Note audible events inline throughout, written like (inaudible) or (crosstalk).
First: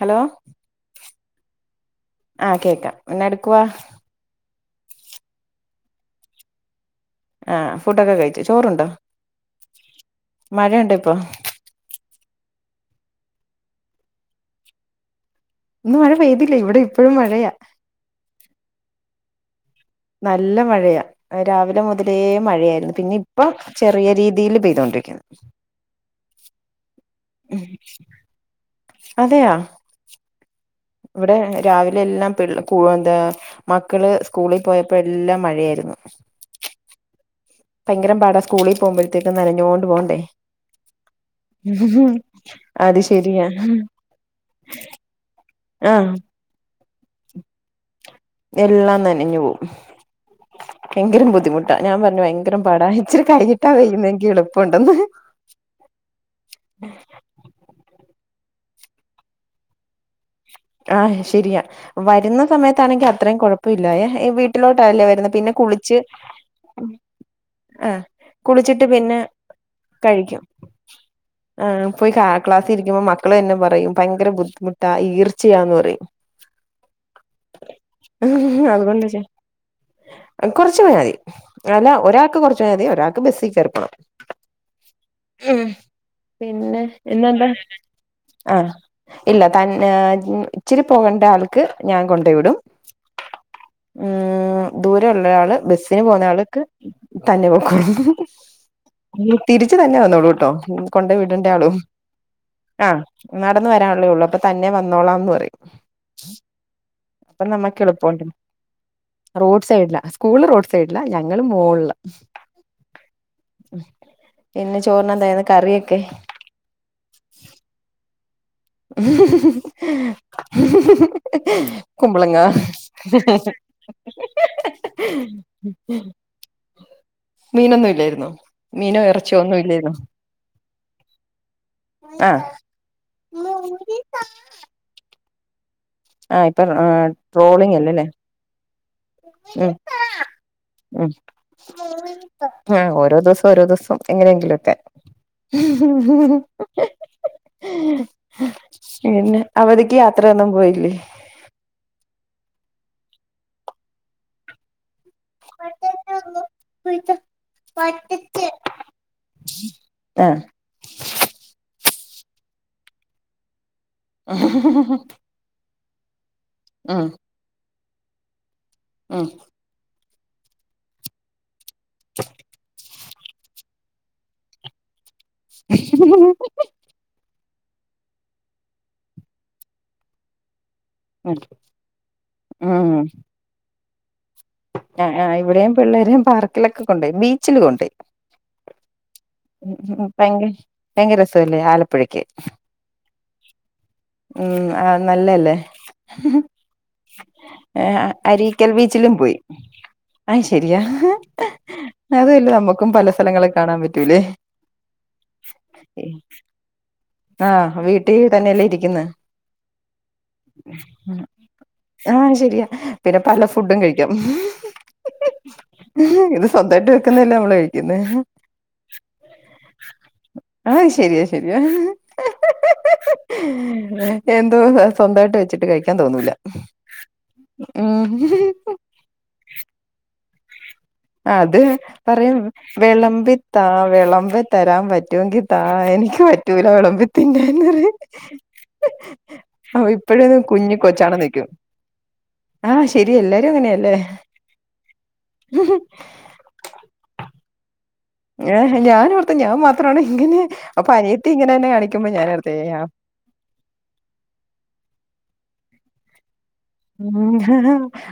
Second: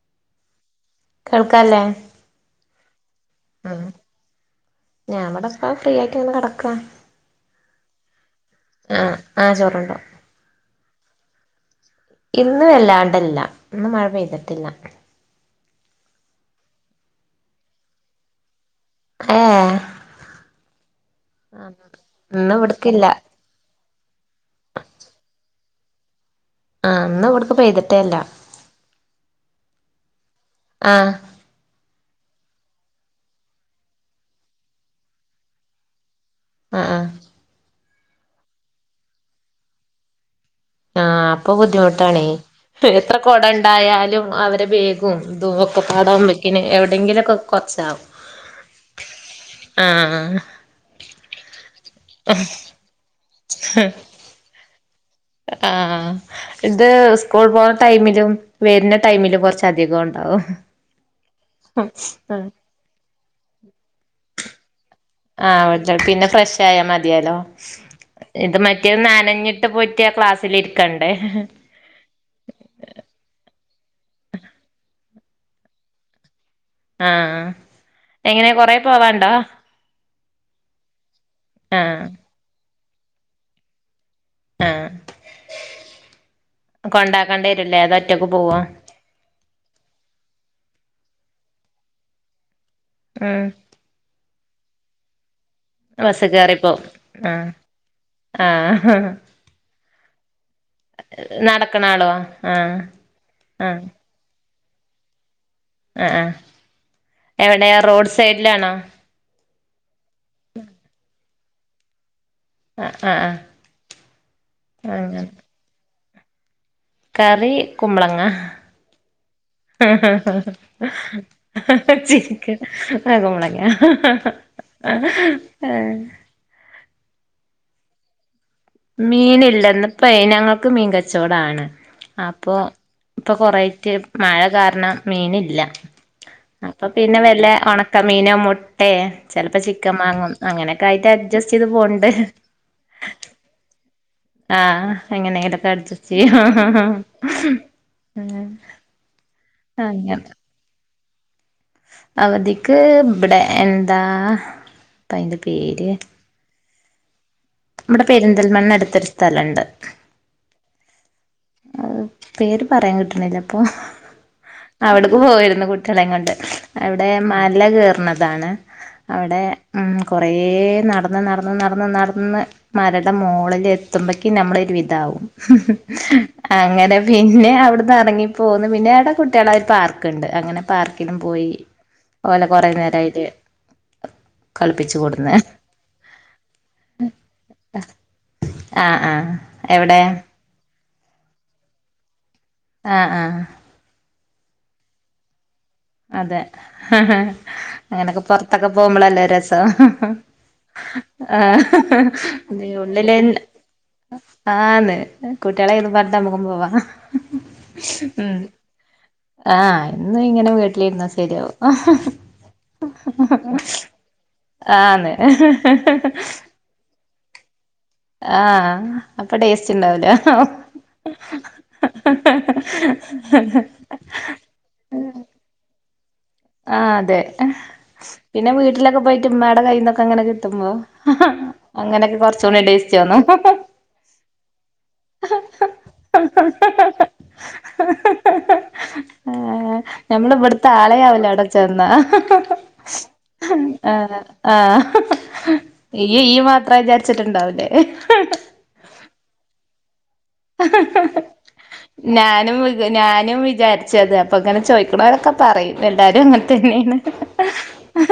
Hello കേൾക്കാല്ലേ ആ കേൾക്കാം എന്നാ എടുക്കുവാ ഞമ്മടെ സ്കൂൾ ഫ്രീ ആയിട്ടിങ്ങെനെ കടക്ക ആ ഫുഡൊക്കെ കഴിച്ചു. ചോറുണ്ടോ? ആഹ് ചോറുണ്ടു മഴണ്ട് ഇപ്പൊ ന്ന് വെല്ലാണ്ടല്ല ന്നും മഴ പെയ്തിട്ടില്ല ഇന്ന് മഴ പെയ്തില്ലേ. ഇവിടെ ഇപ്പഴും മഴയാ എ ഏ നല്ല മഴയ രാവിലെ മുതലേ ഇന്ന് മഴയായിരുന്നു. ഇവിടക്കില്ല പിന്നെ ഇപ്പം ചെറിയ രീതിയില് പെയ്തൊണ്ടിരിക്കുന്നു. ആഹ് ഇന്ന് ഇവിടക്ക് ഉം പെയ്തിട്ടേല്ല അതെയോ ആഹ് ഇവിടെ രാവിലെ എല്ലാം തെള്ള് കുവന്താ മക്കള് സ്കൂളി പോയപ്പോ എല്ലാം മഴയായിരുന്നു. അ ആ ഭയങ്കര പാടാ സ്കൂളിൽ പോകുമ്പോയ് ത്തേക്കും നനഞ്ഞോണ്ട് പോകണ്ടേ ആ അപ്പൊ ബുദ്ധിമുട്ടാണേ. അത് എത്ര കൊട ശരിയാ ണ്ടായാലും അവരെ വേകും ആ തോക്കപ്പാടാഉമ്പേക്കിന് എവ് ട്ടെങ്കിലൊക്കെ കൊച്ചാ എല്ലാം നനഞ്ഞു പോവും. ആഹ് എങ്കിലും ബുദ്ധിമുട്ടാ ഞാൻ പർ ന് ഭയങ്കര പടാ ഇച്ചിരി കിഞ്ഞിട്ടാ വെയ്യുന്നെങ്കി എളുപ്പോണ്ടോ ആഹ് ഇത് സ്കൂൾ പോണ ടൈമിലും വര്ന ടൈമില് കുറച്ച അധികോം ണ്ടാവും. ആഹ് ശരിയാ. വരുന്ന സമയത്താണെങ്കി അത്രയും കൊഴപ്പമില്ലായെ. ഇ വീട്ടിലോട്ടല്ലേ വരുന്നെ. ആ പിന്നെ കുളിച്ച് (unintelligible) പിന്നെ ഫ്രഷായാ മതിയാലോ. ആഹ് ഇത് കുളിച്ചിട്ട് മറ്റേ പിന്നെ നാനഞ്ഞിട്ട് പോയിട്ടാ കഴിക്കും ക്ലാസ്സിലിരിക്കണ്ടേ. ന്നെപറയും ഭയങ്കര ബുദ്ധിമുട്ടാ ഈർ ചയാന്ന് പറയും. ആഹ് എങ്ങനെ കൊറെ അതുകൊണ്ട്ച്ച പോവാണ്ടോ കുറച്ച് പോയാ മതി. അല്ല ആഹ് ഒരാൾക്ക് കുറച്ചോ യാതി. ഒരാൾക്ക് ബസ്സി കേറി പോണം. ആഹ് ഉം പിന്നെ കൊണ്ടാക്കേണ്ടി ഇന്നെന്താ? വരൂല്ലേ അതോ ഒറ്റക്ക് പോവോ ആഹ് ഇല്ല. തൻ ന്ന് ഇച്ചിരി പോകേണ്ട ആൾക്ക് ഞാൻ കൊണ്ടോയി വിടും. ഉം ഊം ദൂരെയുള്ളൊരാള് ബസ്സിന് ബസ് പോവുന്ന ആൾ ക്ക് കേറിപ്പോവും തന്നെ ആഹ് പൊക്കോളും. ആഹ് തിര് ച്ച് തന്നെ വന്നോളൂട്ടോ. കൊണ്ട് വിടണ്ട ആളും. നടക്കണ ആളോ ആഹ് നടന്ന് വരാന്ള്ളേള്ളൂ. അപ്പം തന്നെ വ ന്നോളാംന്ന് പറയും. ആ ആ അപ്പൊ എവിടെയാ നമുക്ക് റോഡ് എളുപ്പമുണ്ട് സൈഡിലാണോ റോഡ് സൈഡിലാ സ്കൂള് റോഡ് സൈഡിലാ ഞ ങ്ങള് മോളിലാ. ആഹ് ആഹ് പിന്നെ അങ്ങനെ ചോറിനെന്തായിരുന്നു കറിയൊക്കെ? കറി കുമ്പളങ്ങ ചി കുമ്പളങ്ങ ആ കുമ്പളങ്ങ ആ മീനൊന്നും ഇല്ലായിരുന്നോ മീനോ ഇറച്ചിയോ ഒന്നും മീനില്ലന്ന് ഇല്ലായിരുന്നോ ഇപ്പയ് ഞങ്ങൾക്ക് മീൻ കച്ചോടാണ് ആഹ് അപ്പൊ പ്പൊ കൊറേയിട്ട് മഴ കാരണം മീനില്ല. ആഹ് ഇപ്പൊ അപ്പൊ പിന്നെ വല്ല ട്രോളിങ് അല്ലല്ലേ ഒണക്കമീനോ മുട്ടേ ചെലപ്പോ ഉം ചിക്കൻ വാങ്ങും അങ്ങനെക്കെ ആയിട്ട് ഉം അഡ്ജസ്റ്റയ്ത് പോണുണ്ട്. എങ്ങനെയെങ്കിലൊക്കെ ചെയ്യും പിന്നെ അവധിക്ക് അങ്ങനെ യാത്രയൊന്നും പോയില്ലേ? അവധിക്ക് ഇബടെ എന്താ ത്താ അയ്ന്റെ പേര്? ഇവടെ പെരുന്തൽമണ്ണ അടുത്തൊരു സ്ഥലെണ്ട്. ആഹ് (unintelligible) പേര് പറയാൻ കിട്ടണില്ല ഇപ്പൊ അവിടെക്ക് പോയിരുന്നു കു ട്ട്യേളേംകൊണ്ട്. ഉം അവിടെ മല കേർ ണതാണ്. ഉം അവിടെ ഉം കുറേ നടന്ന് നടന് നടന്ന് നടന്ന് മര ൻ്റെ മോളില് എത്തുമ്പക്ക് നമ്മളൊരുവിതാകും അങ്ങനെ പിന് പിന്നെ അവിടുന്നറങ്ങിപ്പോന് പിന്നേവിടെ കുട്ടീളെ ഒരു പാർക്ക്ണ്ട് അങ്ങനെ പാർക്കിലും ഉം പോയി ഓലെ കറങ്ങലൊക്കായിട്ട് ആ ആ ഇവിടെം പിള്ളേരെം പാർക്കിലൊക്കെ കൊണ്ടോയി ബീച്ചില് കൊണ്ടോയി ആഹ് ആഹ് മ് എവിടെ മ് ഭയങ്ക ഭയങ്കരസല്ലേ ആലപ്പുഴക്ക് ആ ആ ഉം ആ നല്ലല്ലേ അതെ അങ്ങനെക്കെ പൊറത്തൊക്കെ അരീക്കൽ ബീച്ചിലും പോകുമ്പളല്ലേ പോയി രസ അത് ശരിയാ ആ അതുവല്ലേ ന നമ്മുക്കും പല ഉള്ളില സ്ഥലങ്ങള് കാണാൻ പറ്റൂലേ ആന്ന് കൂട്ടീളെ രും പറഞ്ഞിട്ട് മ്മക്കും പോവാ ആ വീട്ടില് ഉം തന്നെല്ലേ ഇരിക്ക്ന്ന് ആ ശരിയാവും പിന്നെ പല ഫുഡും കഴിക്കാം ആന്നെ ന്ന്ലെ മ്മളൈ ആ അപ്പൊ ടേസ്റ്റ് ഇണ്ടാവൂല ആഹ് ശരിയാ ശരിയാ എന്തോ സ്വന്തമായിട്ട് വെച്ചിട്ട് കഴിക്കാൻ തോന്നൂല ആ അതെ ഉം പിന്നെ വീട്ടിലൊക്കെ പോയിട്ട് മ്മയുടെ കയ്യിന്നൊക്കെ അങ്ങനെ തമ്മ അത് പറയും തോന്നും വിളമ്പി താ വിളമ്പി തരാൻ പറ്റുമെങ്കിൽ താ എനിക്ക് പറ്റൂല വിളമ്പിത്തിന്നാൻ എന്നു പറയും ഏഹ് അ ഇപ്പഴന്ന് കുഞ്ഞി കൊച്ചാണെന്ന് ചോയിക്കും ആ അങ്ങനെയല്ലേ ആ ഈ ഈ മാത്ര വിചാരിച്ചിട്ടുണ്ടാവില്ലേ ഏ ഞാൻ ഓർത്തു ഞാൻ മാത്രാണ് ഇങ്ങനെ അപ്പൊ അനിയത്തി ഇങ്ങനെ തന്നെ കാണിക്കുമ്പോ ഞാനോർത്ത് ഞാനും യാ ഞാനും വിചാരിച്ചത് അപ്പൊ അങ്ങനെ ചോദിക്കണരൊക്കെ പറയും എല്ലാവരും അങ്ങനെ തന്നെയാണ്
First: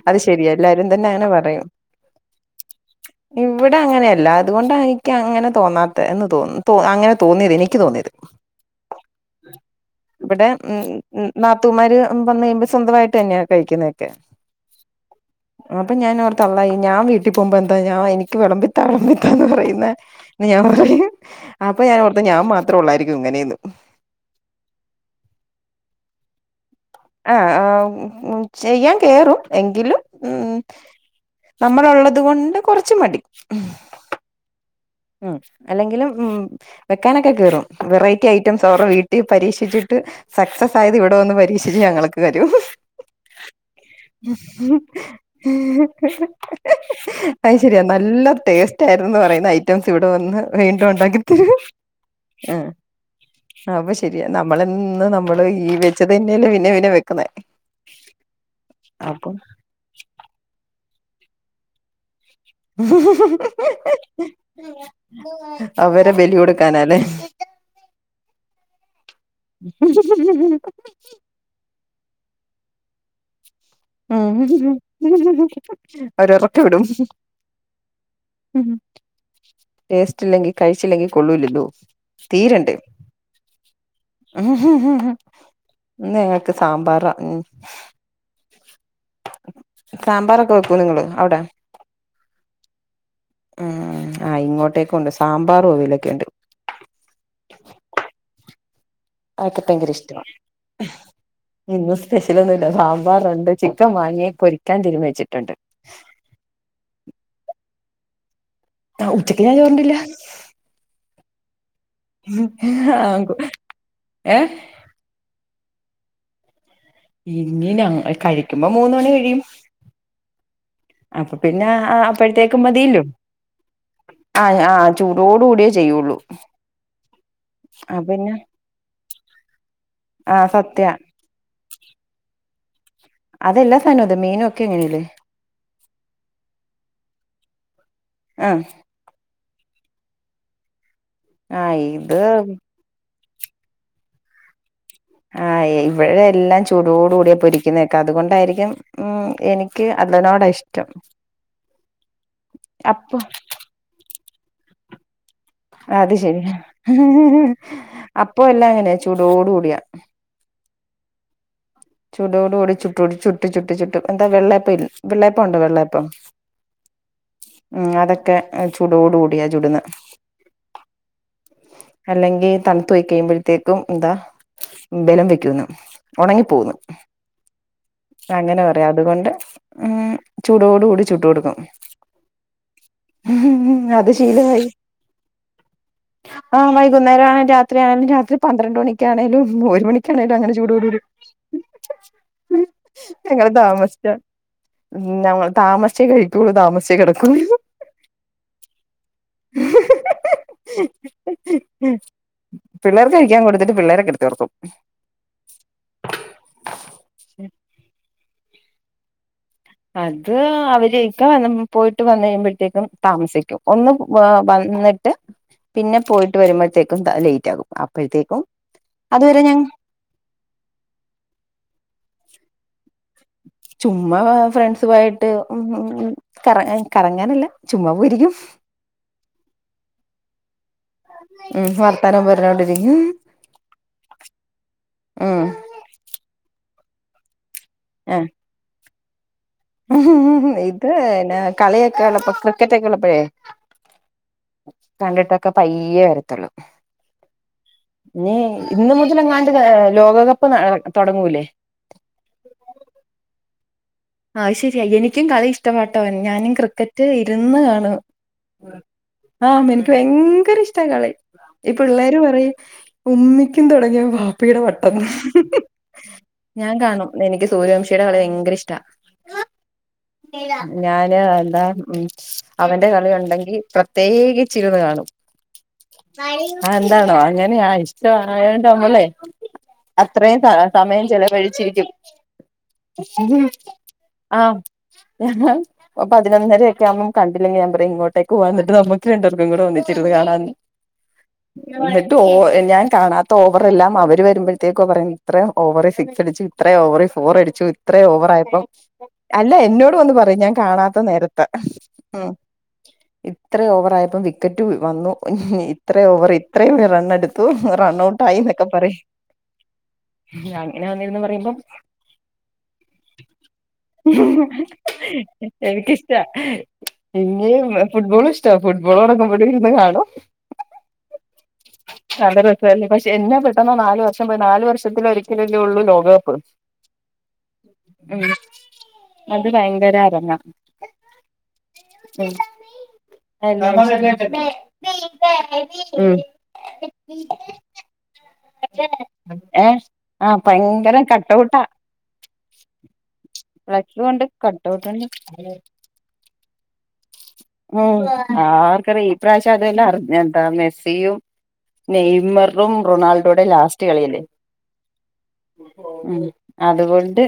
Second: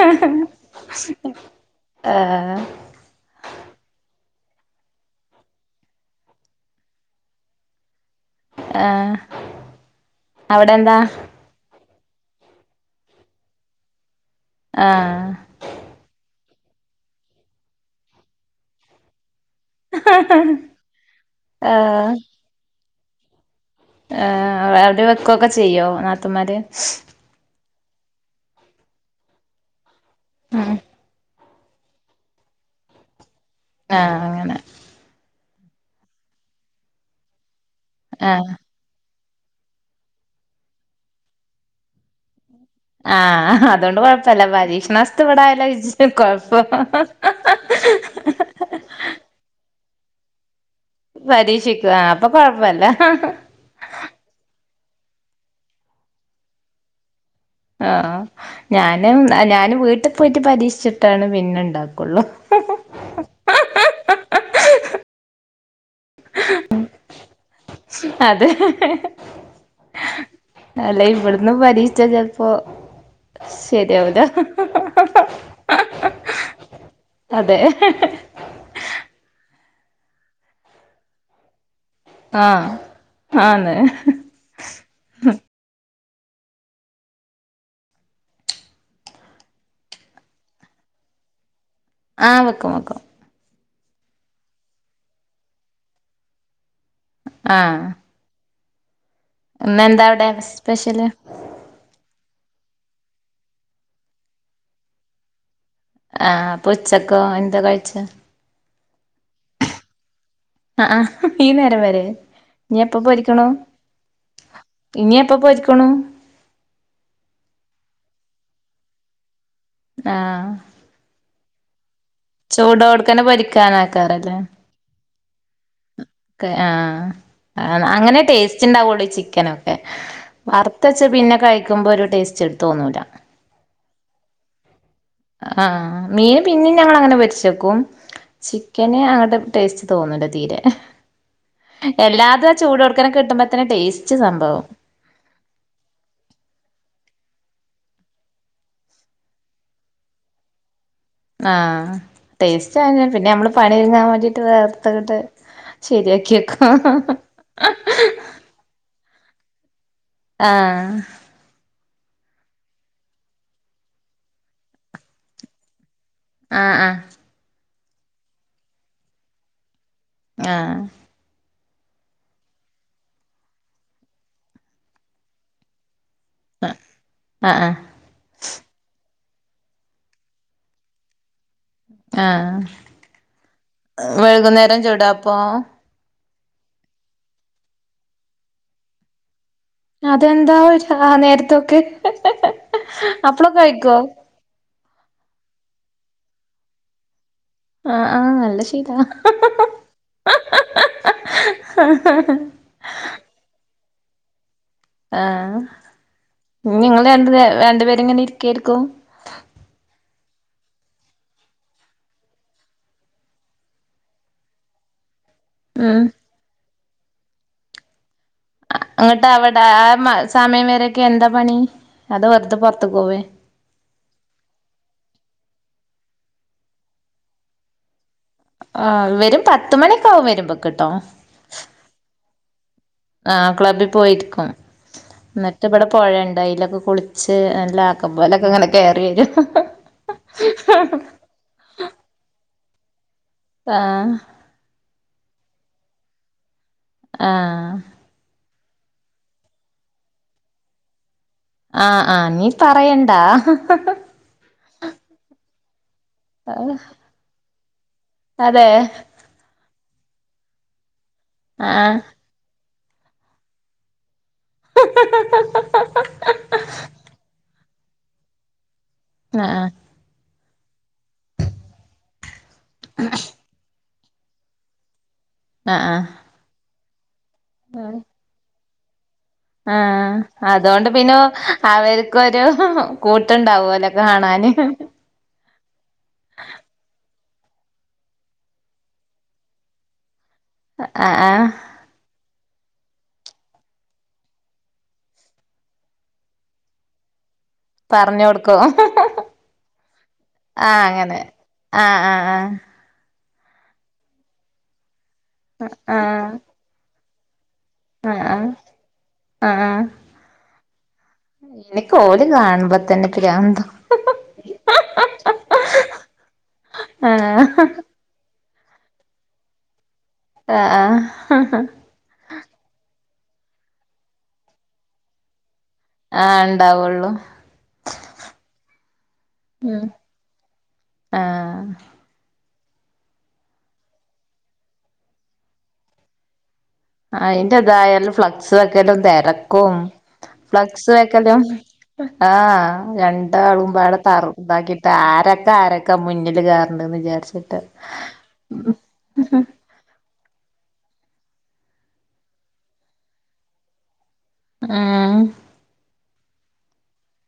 അത് ശരിയ എല്ലാരും തന്നെ അങ്ങനെ പറയും ആഹ് ഇവിടെ അങ്ങനെയല്ല അത് അതുകൊണ്ടാണ് എനിക്ക് അങ്ങനെ തോന്നാത്ത എന്ന് തോന്നുന്നു അങ്ങനെ തോന്നിയത് എനിക്ക് തോന്നിയത്. ആഹ് ഇവിടെ അവിടെ എന്താ ഉം നാത്തൂമാര് മ്പോന്നു കഴിയുമ്പോ സ്വന്തമായിട്ട് തന്നെയ കഴിക്കുന്നൊക്കെ ആ തള്ളേ ഞാൻ വീട്ടിൽ പോവുമ്പോ എന്താ ഞാൻ എനിക്ക് വിളമ്പിത്താ തള്ളേ ന്ന് പറയുന്ന ഞാൻ പറയും അപ്പൊ ഞാനോർത്തു ഞാൻ മാത്രാ അത്രള്ളായിരിക്കും ഇങ്ങനെയന്ന് ഏ അവരുടെ വെക്കൊക്കെ ചെയ്യോ നാത്തന്മാര് ആ ആ ചെയ്യാൻ കേറും എങ്കിലും ഉം നമ്മളുള്ളത് കൊണ്ട് കുറച്ച് മടി ആ അങ്ങനെ ഉം അല്ലെങ്കിലും ഉം വെക്കാനൊക്കെ കയറും വെറൈറ്റി ആഹ് ഐറ്റംസ് അവർടെ വീട്ടി പരീക്ഷിച്ചിട്ട് സക്സസ് ആയത് ഇവിടെ വന്ന് പരീക്ഷിച്ച് ഞങ്ങൾക്ക് തരും ആഹ് അതുകൊണ്ട് കൊഴപ്പല്ല പരീക്ഷണാവസ്ഥ ഇവിടെ ആയാലാ കൊഴപ്പം അത് ശരിയാ നല്ല ടേസ്റ്റ് ആയിരുന്നെന്നു പറയുന്ന ഐറ്റ് ഇവിടെ വന്ന് വീണ്ടും ഉണ്ടാക്കിത്തരും പരീക്ഷിക്കും ആഹ് അപ്പൊ ആ കൊഴപ്പല്ല അപ്പൊ ശരിയാ നമ്മള് ന്ന് നമ്മള് ഈ വെച്ചതുതന്നെയല്ലേ പിന്നെയും പിന്നെയും വെക്കുന്നേ ആ ഞാനും അപ്പം ഞാൻ വീട്ടിൽ പോയിട്ട് പരീക്ഷിച്ച എന്നിട്ടാണ് പിന്നേ ഇണ്ടാക്കൊള്ളൂ അവരെ ബലി കൊട്കാനല്ലേ അതെ അല്ല ഇവിടുന്ന് ബലി മറ്റേ ചിലപ്പോൾ ഉം ഉം അവരെറക്കിവിടും അതെ ടെസ്റ്റില്ലെങ്കിൽ കഴിച്ചില്ലെങ്കിൽ കൊള്ളൂല്ലല്ലോ ആ ആന്ന് ഉം ഇന്ന് ഞങ്ങക്ക് സമ്പാറ ഉം സമ്പാറൊക്കെ വെക്കോ നിങ്ങൾ അവടെ ആ വെക്കും വെക്കും ഉം ഇങ്ങോട്ടേക്കുണ്ട് സാമ്പാർ അവിയിലൊക്കെയിട്ട് അ അതൊക്കെ ഭയങ്കര ഇന്നെന്താ ഇഷ്ടവാ അവിടെ സ്പെഷ്യല് സ്പെഷ്യൽ ഒന്നുല്ല സമ്പാറുണ്ട് ചിക്കൻ വാങ്ങി പൊരിക്കാൻ തീരുമാനിച്ചട്ടുണ്ട് ആ അപ്പൊ ഉച്ചക്കോ എന്താ കഴിച്ചേ അ ഉച്ചക്ക് ഞാൻ ചോറുണ്ടില്ല അ അ ഈ നേരം വരെ ഇനി എപ്പോ പൊരിക്കണം ഏഹ് ഇനിയെപ്പോ പൊരി- പണം ഉം ഞങ്ങൾ കഴിക്കുമ്പോ മൂന്ന് മണി കഴിയും ആഹ് അപ്പോ പിന്നേ ആ ചുടോടതന്നെ പൊരിക്കാനാകാർലേ ചൂടോടുകൂടിയ ആഹ് ആന്ന് ആഹ് അങ്ങനെ പിന്നെ ടെസ്റ്റുണ്ടാവൊള്ളൂ ചിക്കനൊക്കെ ആഹ് അറുത്ത് സത്യാ വെച്ച പിന്നെ കഴിക്കുമ്പോ ഒരു ടെസ്റ്റ് തോന്നൂല അതെല്ലാ സാധനവും അതെ മീനും ഒക്കെ അങ്ങനെയല്ലേ ആഹ് മീന് പിന്നേം ഞങ്ങള് അങ്ങിനെ പൊരിചെക്കും ആഹ് ചിക്കന് അങ്ങട്ട് ടെസ്റ്റ്തൊന്നുല്ല തീരെ ആഹ് ഇത് എല്ലാതും ചോടോടകനെ കെ ട്ടുംപതിനു ടെസ്റ്റ്‌ സംഭവം ആ ഇവിടെല്ലാം ചൂടോടു കൂടി പൊരിക്കുന്നെക്കെ അതുകൊണ്ടായിരിക്കും എനിക്ക് അതിന്നോടഷ് ആഹ് ടെസ്റ്റാന്ന അപ്പൊ പിന്നമ്മള് പണിഴിഞ്ഞാമതി (unintelligible) അത് ശരി ഹ് ഹ് ഹ് അപ്പോല്ലാങ്ങനെ ചൂടോടുകൂടിയ ആ ചൂടോടുകൂടി ചുട്ടോണ്ട് ചുട്ട് ചുട്ട് ചുട്ട് എന്താ വെള്ളെപ്പല്ലെ വെള്ളെ പംണ്ട് വെള്ളപ്പം ആഹ ആഹ ഉ അതൊക്കെ ചൂടോട കൂടിയാ ചൂട്ന്ന് ആഹ അല്ലെങ്കിൽ തണുത്തോയ് കഴിയുമ്പോഴത്തേക്കും എന്താ ബലം വെക്കുന്നു ഉണങ്ങിപ്പോന്നു ആഹ് അങ്ങനെ പറയാ അതുകൊണ്ട് ഉ ചൂടോട് കൂടി ചുട് കൊടുക്കും ആഹ അത് ശീലമായി വൈകുന്നേരം ചൂടാപ്പ ആഹ് വൈകുന്നേരം ആണേങ്കില രാത്രി ആണേലും രാത്രി പന്ത്രണ്ട് മണിക്കക്ക്ണെങ്കലും അതെന്താ നേരത്തൊക്കെ അപ്പളൊക്കെ കഴിക്കോ നമ്മൾ താമസയേ കഴിക്കുള്ളൂ താമസെ കിടക്ക ആഹ ആഹ് നല്ല ശീല പിള്ളേർക്ക് കഴിക്കാൻ കൊടുത്തിട്ട് പിള്ളേരെ കെടുത്തർത്തു ആഹ ങ്ങള് വേണ്ട വേണ്ട പേരെങ്ങനെ കേൾക്കോ അത് അവരേക്കാന്ന് പോയിട്ട് വന്ന് കഴിയുമ്പഴത്തേക്കും താമസിക്കും ഒന്ന് വാ വന്നി ട്ട് പിന്നെ ഉം പോയിട്ട് വരുമ്പഴത്തേ ക്കും ലേറ്റ് ആകും അപ്പഴത്തേ അങ്ങട്ട് അവിടെ ആ മ സമയം വരേക്കെ എന്താ പണി അതോ വെർ തെപൊർ ചുമ്മാ ഫ്രണ്ട്സുവായിട്ട് ഉം ഹു ഉ കറങ്ങാൻ കറങ്ങാനല്ല ചുമ്മാ പോയിരിക്കും ആ വരും പത്തുമണീക്ക ആവും വരുമ്പ കെട്ടോ ഉം വർത്താനം പറഞ്ഞോണ്ടിരിക്കും ആ ക്ലബ്ബി പോയിരിക്കും ഉം എന്നിട്ട് ഇവിടെ പൊഴേണ്ട് അതിലൊക്കെ കുളിച്ച് (unintelligible) ല്ലാക്കുമ്പോലക്കെ ഇങ്ങനെ കയറിവരും എഹ. ഉ ഇത് കളിയക്കാല പക്ക കെറ്റക്കെല്ലപ്പഴേ ആഹ്. കണ്ടിട്ടൊക്കെ പയ്യേ വരത്തുള്ളു. ആഹ്. നീ ഇന്ന് മുതൽ എങ്ങാണ്ട് ലോകകപ്പ് തുടങ്ങൂലേ? ആഹ് ആഹ് നീ പറയണ്ടാ. ഹ ഹ. റ്റ മ ട്ടോ ഞാനും ക്രിക്കറ്റ് ഇരുന്ന് കാ അതെ (unintelligible) ആ മ ഭയങ്കര ഇഷ്ട കളി. ഈ ആഹ് പിള്ളോര് പറയും ഉമ്മിക്കും തുടങ്ങിയ വ വാപ്പിയുടെ വട്ട് എന്ന് ഞാൻ കാണും എനിക്ക് സൂര്യ ടെ കളി ഭയങ്കര ഇഷ്ട അ ആ ഞാന് എന്താ ഉം അവന്റെ കളിയുണ്ടെങ്കി പ്ര തേകിച്ചിരിന്ന് കാണും. അ ആഹ് അ എന്താണോ അത് ഞനെ ആ ഇഷ്ട വാഴ ക നമ്മളേ ആ അതുകൊണ്ട് പിന്നെ ചെലവഴിച്ചിരിക്കും അവർക്കൊരു കൂട്ടുണ്ടാവൊല്ലൊ കാ ആ പതിനൊന്നര ഒക്കെ ആവുമ്പം കണ്ടില്ലെങ്കിൽ ഞാൻ പറയും ഇങ്ങോട്ടേക്ക് വാ എന്നിട്ട് നമ്മക്ക് രണ്ടു പേർക്കും കൂടെ ഒന്നിച്ചിരുന്ന്കാണാന്ന്. ആഹ് ആഹ് എന്നിട്ട് ഓ എൻ ഞാൻ കാണാത്ത ഓവറെല്ലാം അവര് വരുമ്പോഴത്തേക്കൊ പറയും ഇത്രേം ഓവർ സിക്സ് അടിച്ച് ഇത്രേം ഓവർ ഫോർ അടി ച്ചു ഇത്രേം പറഞ്ഞു കൊടുക്കും ഓവറായപ്പം അല്ല എന്നോട് വന്ന് പറയും ഞാൻ ആഹ് കാണാത്ത അങ്ങനെ നേരത്ത് ആഹ് ഉം ആഹ് ഇത്രേ ഓവറായപ്പം വിക്കറ്റ് വന്നു. ഇത്ര ഓവർ ആഹ് ഇത്രയും റൺഎടു ത്തൂ റൺ ആഹ് ഔട്ട് ആയി ആഹ് എന്നൊക്കെ പറയും ആഹ് ആഹ് ഞങ്ങ് എനിക്ക് ഓട് കാണുമ്പോതന്നെ പ്രാ എനിക് ഇഷ്ടാ ആഹ് ഫുട്ബോൾ ഇഷ് ട്ടാ ഫുട്ബോൾ നടക്കുമ്പോഴും ഇരുന്നു കാണും. - ആ ആ എന്നെ പെട്ടന്ന് നാല് വർഷം പോയിത് നാല് വർഷത്തി ഒരിക്കല ഒള്ളു ലോകകപ്പ്- ആഹ് ഉണ്ടാവുള്ളൂ അത് ഉം ഭയങ്കര അരങ്ങാ ആഹ് ഉം- (inaudible) മ് അയിന്റെതായാലും ഫ്ലക് ഫ്ലക്സ് വെക്കലും തെരക്കും ഏഹ് ആഹ് ഫ്ലക്സ് ഭയങ്കര വെക്കലും കട്ടൗട്ടാ ആ രൺ ഇതാകുമ്പോ ആടെ ഫ്ലക്സ് കൊണ്ട് തറുതാക്കിട്ട് കട്ടൗട്ടുണ്ട് ആരൊക്കെ ആരൊക്കെ മുന്നില് കേയറുണ്ട്ന്ന് വിചാരിച്ചിട്ട്- ഉം ആർക്കറിയാം ഈ പ്രാവശ്യം അതെല്ലാം അറിഞ്ഞ എന്താ മെസ്സിയും നെയ്മറും റൊണാൾഡോയുടെ ലാസ്റ്റ് കളിയല്ലേ? ആ ഉം അതുകൊണ്ട്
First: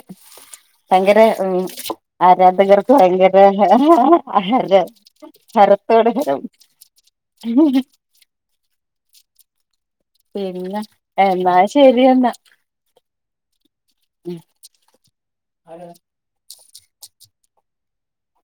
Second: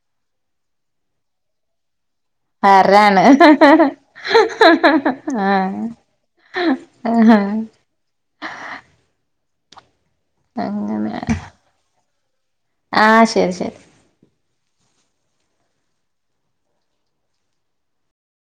ഭയങ്കര ഉം ആരാധകർക്ക് ഹരാണ് ഭയങ്കര (unintelligible) ഹരം ആഹ് ഹരത്തോട് ഹരം ആഹ് ശരിന്നാ എന്നാ ശരിയെന്നാ ആ ശരി ശരി ഹലോ